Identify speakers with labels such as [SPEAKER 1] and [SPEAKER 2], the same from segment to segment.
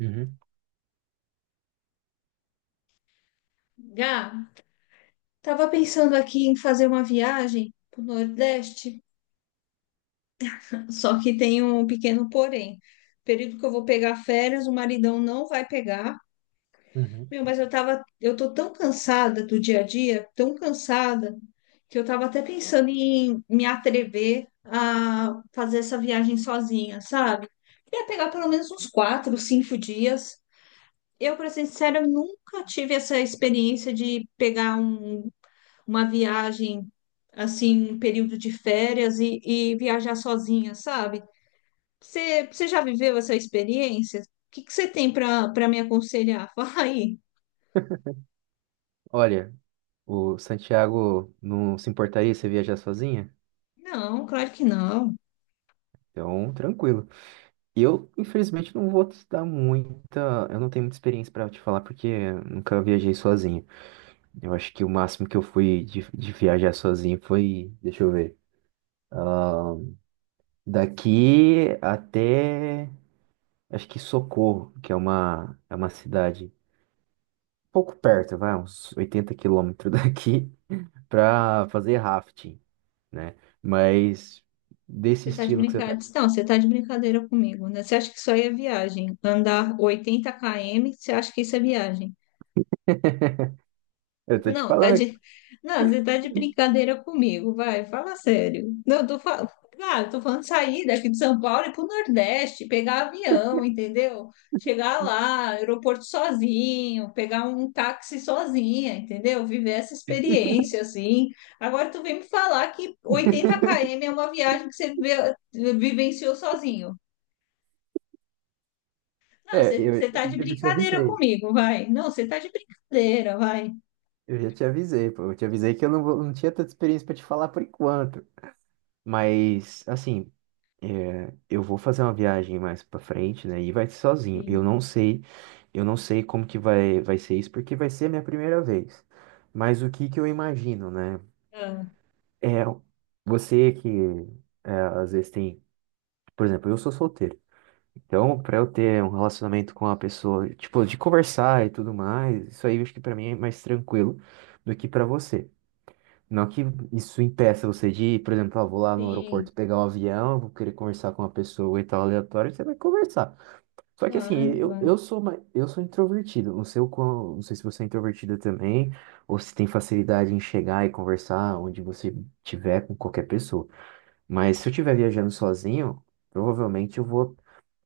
[SPEAKER 1] Uhum,
[SPEAKER 2] Gá, tava pensando aqui em fazer uma viagem pro Nordeste, só que tem um pequeno porém. Período que eu vou pegar férias, o maridão não vai pegar.
[SPEAKER 1] uhum.
[SPEAKER 2] Meu, mas eu tô tão cansada do dia a dia, tão cansada, que eu tava até pensando em me atrever a fazer essa viagem sozinha, sabe? Queria pegar pelo menos uns 4, 5 dias. Eu, para ser sincera, nunca tive essa experiência de pegar uma viagem assim, um período de férias e viajar sozinha, sabe? Você já viveu essa experiência? O que que você tem para me aconselhar? Fala aí.
[SPEAKER 1] Olha, o Santiago não se importaria se viajar sozinha?
[SPEAKER 2] Não, claro que não.
[SPEAKER 1] Então, tranquilo. Eu, infelizmente, não vou te dar muita. Eu não tenho muita experiência para te falar porque eu nunca viajei sozinho. Eu acho que o máximo que eu fui de viajar sozinho foi. Deixa eu ver. ah, Daqui até. Acho que Socorro, que é é uma cidade pouco perto, vai, uns 80 km daqui. Pra fazer rafting, né? Mas desse
[SPEAKER 2] Você tá de
[SPEAKER 1] estilo que você tá.
[SPEAKER 2] brincadeira. Não, você tá de brincadeira comigo, né? Você acha que isso aí é viagem? Andar 80 km, você acha que isso é viagem?
[SPEAKER 1] Eu tô te
[SPEAKER 2] Não,
[SPEAKER 1] falando.
[SPEAKER 2] não, você tá de brincadeira comigo, vai, fala sério. Não, eu tô falando, claro, tô falando de sair daqui de São Paulo e ir pro Nordeste, pegar avião, entendeu? Chegar lá, aeroporto sozinho, pegar um táxi sozinha, entendeu? Viver essa experiência assim. Agora tu vem me falar que 80 km é uma viagem que você vivenciou sozinho. Não,
[SPEAKER 1] É,
[SPEAKER 2] você,
[SPEAKER 1] eu,
[SPEAKER 2] você tá de
[SPEAKER 1] eu já te
[SPEAKER 2] brincadeira
[SPEAKER 1] avisei.
[SPEAKER 2] comigo, vai. Não, você tá de brincadeira, vai.
[SPEAKER 1] Eu já te avisei, pô. Eu te avisei que eu não tinha tanta experiência pra te falar por enquanto. Mas, assim, é, eu vou fazer uma viagem mais pra frente, né? E vai ser sozinho.
[SPEAKER 2] Sim.
[SPEAKER 1] Eu não sei como que vai ser isso, porque vai ser a minha primeira vez. Mas o que que eu imagino, né?
[SPEAKER 2] Ah,
[SPEAKER 1] É, você que é, às vezes tem. Por exemplo, eu sou solteiro. Então, para eu ter um relacionamento com a pessoa, tipo, de conversar e tudo mais, isso aí eu acho que para mim é mais tranquilo do que para você. Não que isso impeça você de, por exemplo, ah, vou lá no
[SPEAKER 2] sim.
[SPEAKER 1] aeroporto pegar um avião, vou querer conversar com uma pessoa e tal, aleatório, você vai conversar. Só que assim,
[SPEAKER 2] Claro,
[SPEAKER 1] eu,
[SPEAKER 2] claro,
[SPEAKER 1] eu sou mais, eu sou introvertido, não sei o quão, não sei se você é introvertida também, ou se tem facilidade em chegar e conversar onde você tiver com qualquer pessoa. Mas se eu estiver viajando sozinho, provavelmente eu vou.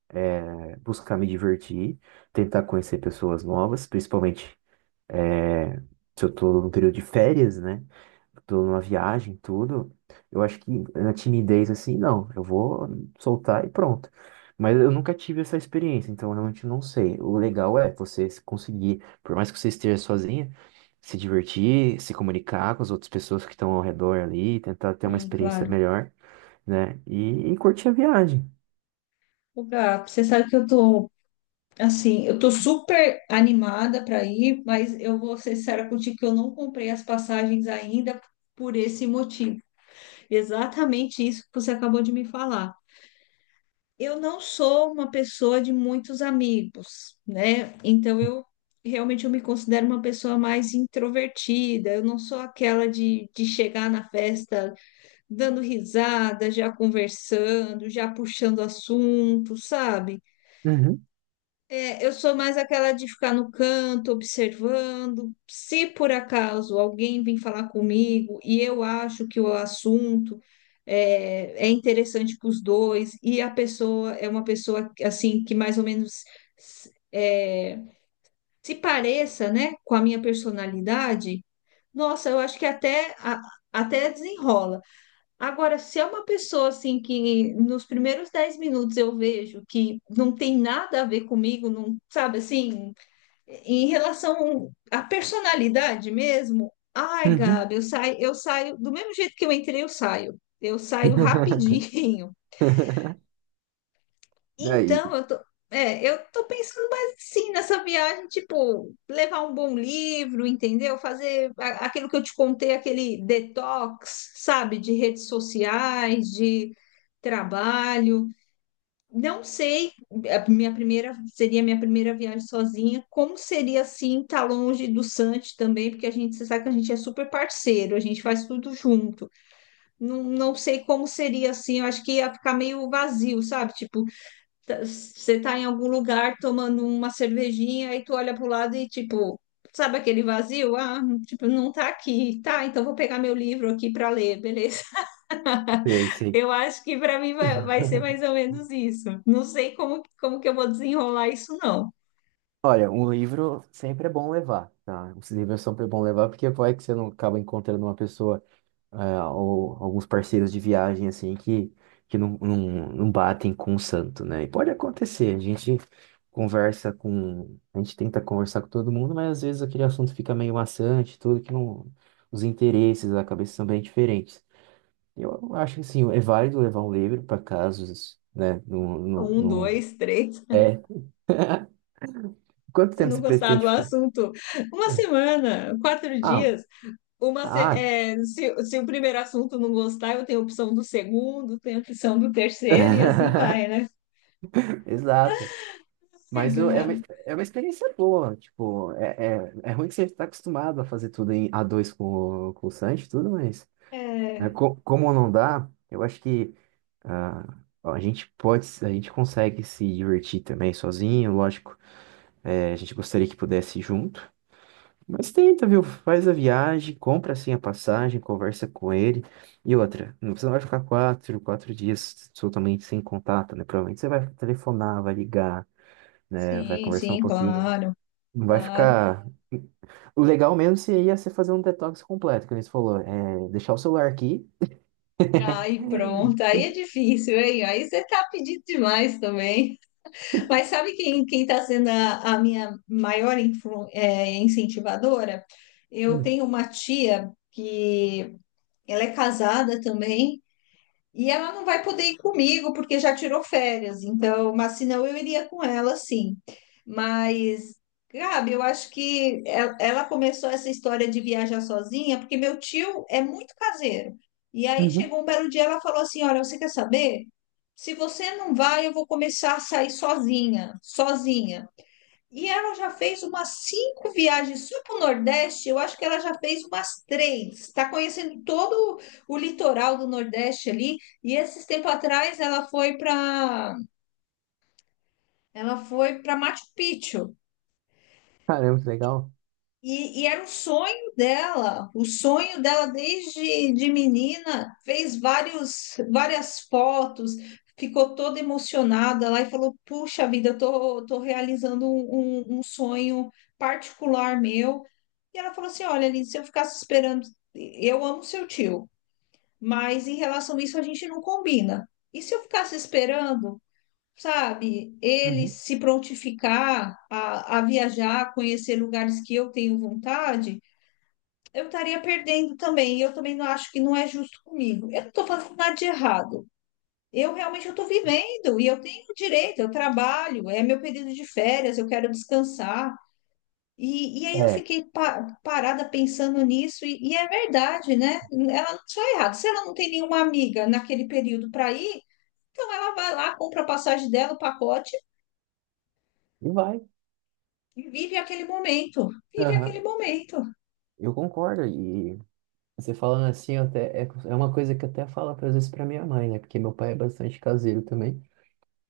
[SPEAKER 1] é, Buscar me divertir, tentar conhecer pessoas novas, principalmente eh, se eu tô num período de férias, né? Tô numa viagem, tudo. Eu acho que na timidez, assim, não, eu vou soltar e pronto. Mas eu nunca tive essa experiência, então eu realmente não sei. O legal é você se conseguir, por mais que você esteja sozinha, se divertir, se comunicar com as outras pessoas que estão ao redor ali, tentar ter uma
[SPEAKER 2] sim,
[SPEAKER 1] experiência
[SPEAKER 2] claro.
[SPEAKER 1] melhor, né? E curtir a viagem.
[SPEAKER 2] O Gá, você sabe que assim, eu tô super animada para ir, mas eu vou ser sincera contigo que eu não comprei as passagens ainda por esse motivo. Exatamente isso que você acabou de me falar. Eu não sou uma pessoa de muitos amigos, né? Então eu realmente eu me considero uma pessoa mais introvertida. Eu não sou aquela de chegar na festa dando risada, já conversando, já puxando assunto, sabe?
[SPEAKER 1] Uhum,
[SPEAKER 2] É, eu sou mais aquela de ficar no canto, observando. Se por acaso alguém vir falar comigo e eu acho que o assunto é interessante para os dois e a pessoa é uma pessoa assim que mais ou menos é, se pareça, né, com a minha personalidade, nossa, eu acho que até até desenrola. Agora, se é uma pessoa assim que nos primeiros 10 minutos eu vejo que não tem nada a ver comigo, não, sabe assim, em relação à personalidade mesmo, ai,
[SPEAKER 1] uhum.
[SPEAKER 2] Gabi, eu saio do mesmo jeito que eu entrei, eu saio. Eu saio rapidinho.
[SPEAKER 1] Daí,
[SPEAKER 2] Então, eu tô pensando mais assim nessa viagem, tipo, levar um bom livro, entendeu? Fazer aquilo que eu te contei, aquele detox, sabe, de redes sociais, de trabalho. Não sei, a minha primeira seria a minha primeira viagem sozinha. Como seria assim estar longe do Santi também, porque a gente você sabe que a gente é super parceiro, a gente faz tudo junto. Não, não sei como seria assim, eu acho que ia ficar meio vazio, sabe? Tipo, você tá em algum lugar tomando uma cervejinha e tu olha pro lado e tipo, sabe aquele vazio? Ah, tipo, não tá aqui. Tá, então vou pegar meu livro aqui para ler, beleza?
[SPEAKER 1] sei, sei.
[SPEAKER 2] Eu acho que para mim vai ser mais ou menos isso. Não sei como que eu vou desenrolar isso, não.
[SPEAKER 1] Olha, um livro sempre é bom levar, tá? Os livros sempre é bom levar porque vai que você não acaba encontrando uma pessoa é, ou alguns parceiros de viagem assim que, que não, não, não batem com o santo, né? E pode acontecer, a gente conversa com, a gente tenta conversar com todo mundo, mas às vezes aquele assunto fica meio maçante, tudo que não, os interesses, a cabeça são bem diferentes. Eu acho que sim, é válido levar um livro para casos, né?
[SPEAKER 2] Um,
[SPEAKER 1] Não,
[SPEAKER 2] dois, três.
[SPEAKER 1] não- Quanto
[SPEAKER 2] Se
[SPEAKER 1] tempo
[SPEAKER 2] não
[SPEAKER 1] você
[SPEAKER 2] gostar do
[SPEAKER 1] pretende ficar?
[SPEAKER 2] assunto, uma semana, quatro
[SPEAKER 1] Ah,
[SPEAKER 2] dias. Uma, se,
[SPEAKER 1] ah.
[SPEAKER 2] é, se o primeiro assunto não gostar, eu tenho a opção do segundo, tenho a opção do terceiro e assim vai, né?
[SPEAKER 1] Exato.
[SPEAKER 2] Ai,
[SPEAKER 1] Mas é uma experiência boa. Tipo, é ruim que você está acostumado a fazer tudo em a dois com o Sanji, e tudo, mas é,
[SPEAKER 2] é,
[SPEAKER 1] como não dá, eu acho que ah, a gente pode, a gente consegue se divertir também sozinho, lógico. É, a gente gostaria que pudesse ir junto. Mas tenta, viu? Faz a viagem, compra assim a passagem, conversa com ele. E outra, você não vai ficar quatro dias totalmente sem contato, né? Provavelmente você vai telefonar, vai ligar, né? Vai
[SPEAKER 2] sim,
[SPEAKER 1] conversar um
[SPEAKER 2] sim,
[SPEAKER 1] pouquinho.
[SPEAKER 2] claro,
[SPEAKER 1] Não vai
[SPEAKER 2] claro.
[SPEAKER 1] ficar. O legal mesmo seria você fazer um detox completo, que eles falou. É deixar o celular aqui.
[SPEAKER 2] Aí pronto, aí é difícil, hein? Aí você tá pedindo demais também. Mas sabe quem tá sendo a minha maior incentivadora? Eu
[SPEAKER 1] Hum.
[SPEAKER 2] tenho uma tia que ela é casada também. E ela não vai poder ir comigo porque já tirou férias, então, mas senão eu iria com ela, sim. Mas, Gabi, eu acho que ela começou essa história de viajar sozinha porque meu tio é muito caseiro. E aí
[SPEAKER 1] Uhum.
[SPEAKER 2] chegou um belo dia, ela falou assim: Olha, você quer saber? Se você não vai, eu vou começar a sair sozinha, sozinha. E ela já fez umas cinco viagens só para o Nordeste. Eu acho que ela já fez umas três. Está conhecendo todo o litoral do Nordeste ali. E esses tempo atrás ela foi para Machu Picchu.
[SPEAKER 1] Caramba, que legal.
[SPEAKER 2] E era o sonho dela desde de menina, fez várias fotos, ficou toda emocionada lá e falou: Puxa vida, eu tô realizando um sonho particular meu. E ela falou assim: Olha, Aline, se eu ficasse esperando, eu amo seu tio, mas em relação a isso a gente não combina. E se eu ficasse esperando? Sabe, ele
[SPEAKER 1] Uhum.
[SPEAKER 2] se prontificar a viajar, conhecer lugares que eu tenho vontade, eu estaria perdendo também. E eu também não acho que não é justo comigo. Eu não estou fazendo nada de errado. Eu realmente estou vivendo e eu tenho direito, eu trabalho, é meu período de férias, eu quero descansar. E aí eu
[SPEAKER 1] É,
[SPEAKER 2] fiquei parada pensando nisso, e é verdade, né? Ela não está errada. Se ela não tem nenhuma amiga naquele período para ir, então ela vai lá, compra a passagem dela, o pacote
[SPEAKER 1] e vai.
[SPEAKER 2] e vive aquele momento, vive aquele
[SPEAKER 1] Aham.
[SPEAKER 2] momento.
[SPEAKER 1] Eu concordo. Você falando assim, eu até, é, é uma coisa que eu até falo às vezes pra minha mãe, né? Porque meu pai é bastante caseiro também.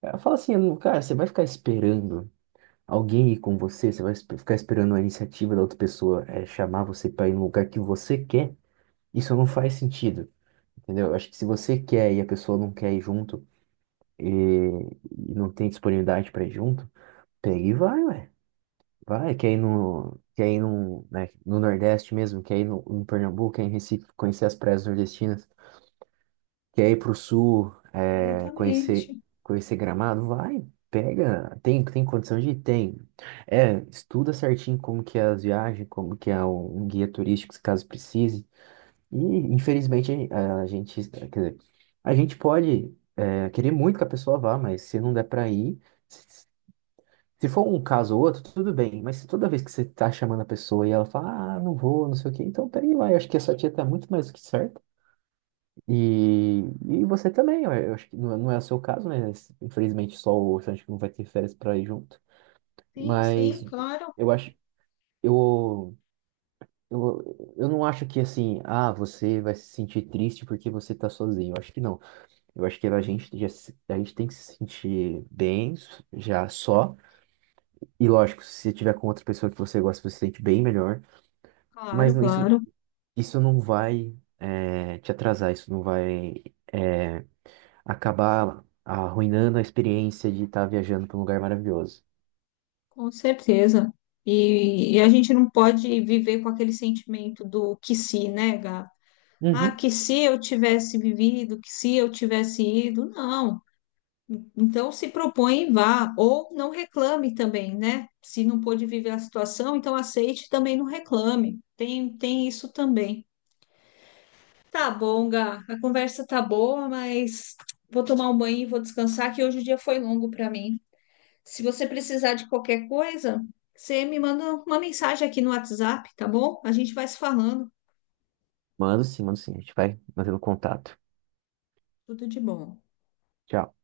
[SPEAKER 1] Ela fala assim, "Lu, cara, você vai ficar esperando alguém ir com você? Você vai ficar esperando a iniciativa da outra pessoa é, chamar você pra ir no lugar que você quer? Isso não faz sentido, entendeu? Eu acho que se você quer e a pessoa não quer ir junto e, e não tem disponibilidade pra ir junto, pega e vai, ué. Vai, quer ir no, né, no Nordeste mesmo, quer ir no, no Pernambuco, quer ir em Recife, conhecer as praias nordestinas. Quer ir pro sul, é,
[SPEAKER 2] Exatamente.
[SPEAKER 1] conhecer Gramado? Vai, pega. Tem condição de ir? Tem. É, estuda certinho como que é as viagens, como que um guia turístico, se caso precise. E, infelizmente, a gente, quer dizer, a gente pode, é, querer muito que a pessoa vá, mas se não der pra ir, se, se for um caso ou outro, tudo bem. Mas se toda vez que você tá chamando a pessoa e ela fala, ah, não vou, não sei o quê, então pega e vai. Eu acho que a sua tia tá muito mais do que certa. E, e você também, eu acho que não é o seu caso, né? Infelizmente só o Sancho que não vai ter férias para ir junto.
[SPEAKER 2] Sim, sim,
[SPEAKER 1] Mas
[SPEAKER 2] claro,
[SPEAKER 1] eu acho, eu, eu não acho que assim, ah, você vai se sentir triste porque você tá sozinho. Eu acho que não. Eu acho que a gente, já, a gente tem que se sentir bem já só. E lógico, se você tiver com outra pessoa que você gosta, você se sente bem melhor. Mas
[SPEAKER 2] claro,
[SPEAKER 1] isso,
[SPEAKER 2] claro,
[SPEAKER 1] isso não vai, te atrasar, isso não vai. eh, Acabar arruinando a experiência de estar viajando para um lugar maravilhoso.
[SPEAKER 2] com certeza. E a gente não pode viver com aquele sentimento do que se, né, Gá? Ah,
[SPEAKER 1] Uhum.
[SPEAKER 2] que se eu tivesse vivido, que se eu tivesse ido, não. Então se propõe e vá, ou não reclame também, né? Se não pôde viver a situação, então aceite e também não reclame. Tem isso também. Tá bom, Gá. A conversa tá boa, mas vou tomar um banho e vou descansar, que hoje o dia foi longo para mim. Se você precisar de qualquer coisa, você me manda uma mensagem aqui no WhatsApp, tá bom? A gente vai se falando.
[SPEAKER 1] Mando sim, mando sim. A gente vai mantendo contato.
[SPEAKER 2] Tudo de bom.
[SPEAKER 1] Tchau.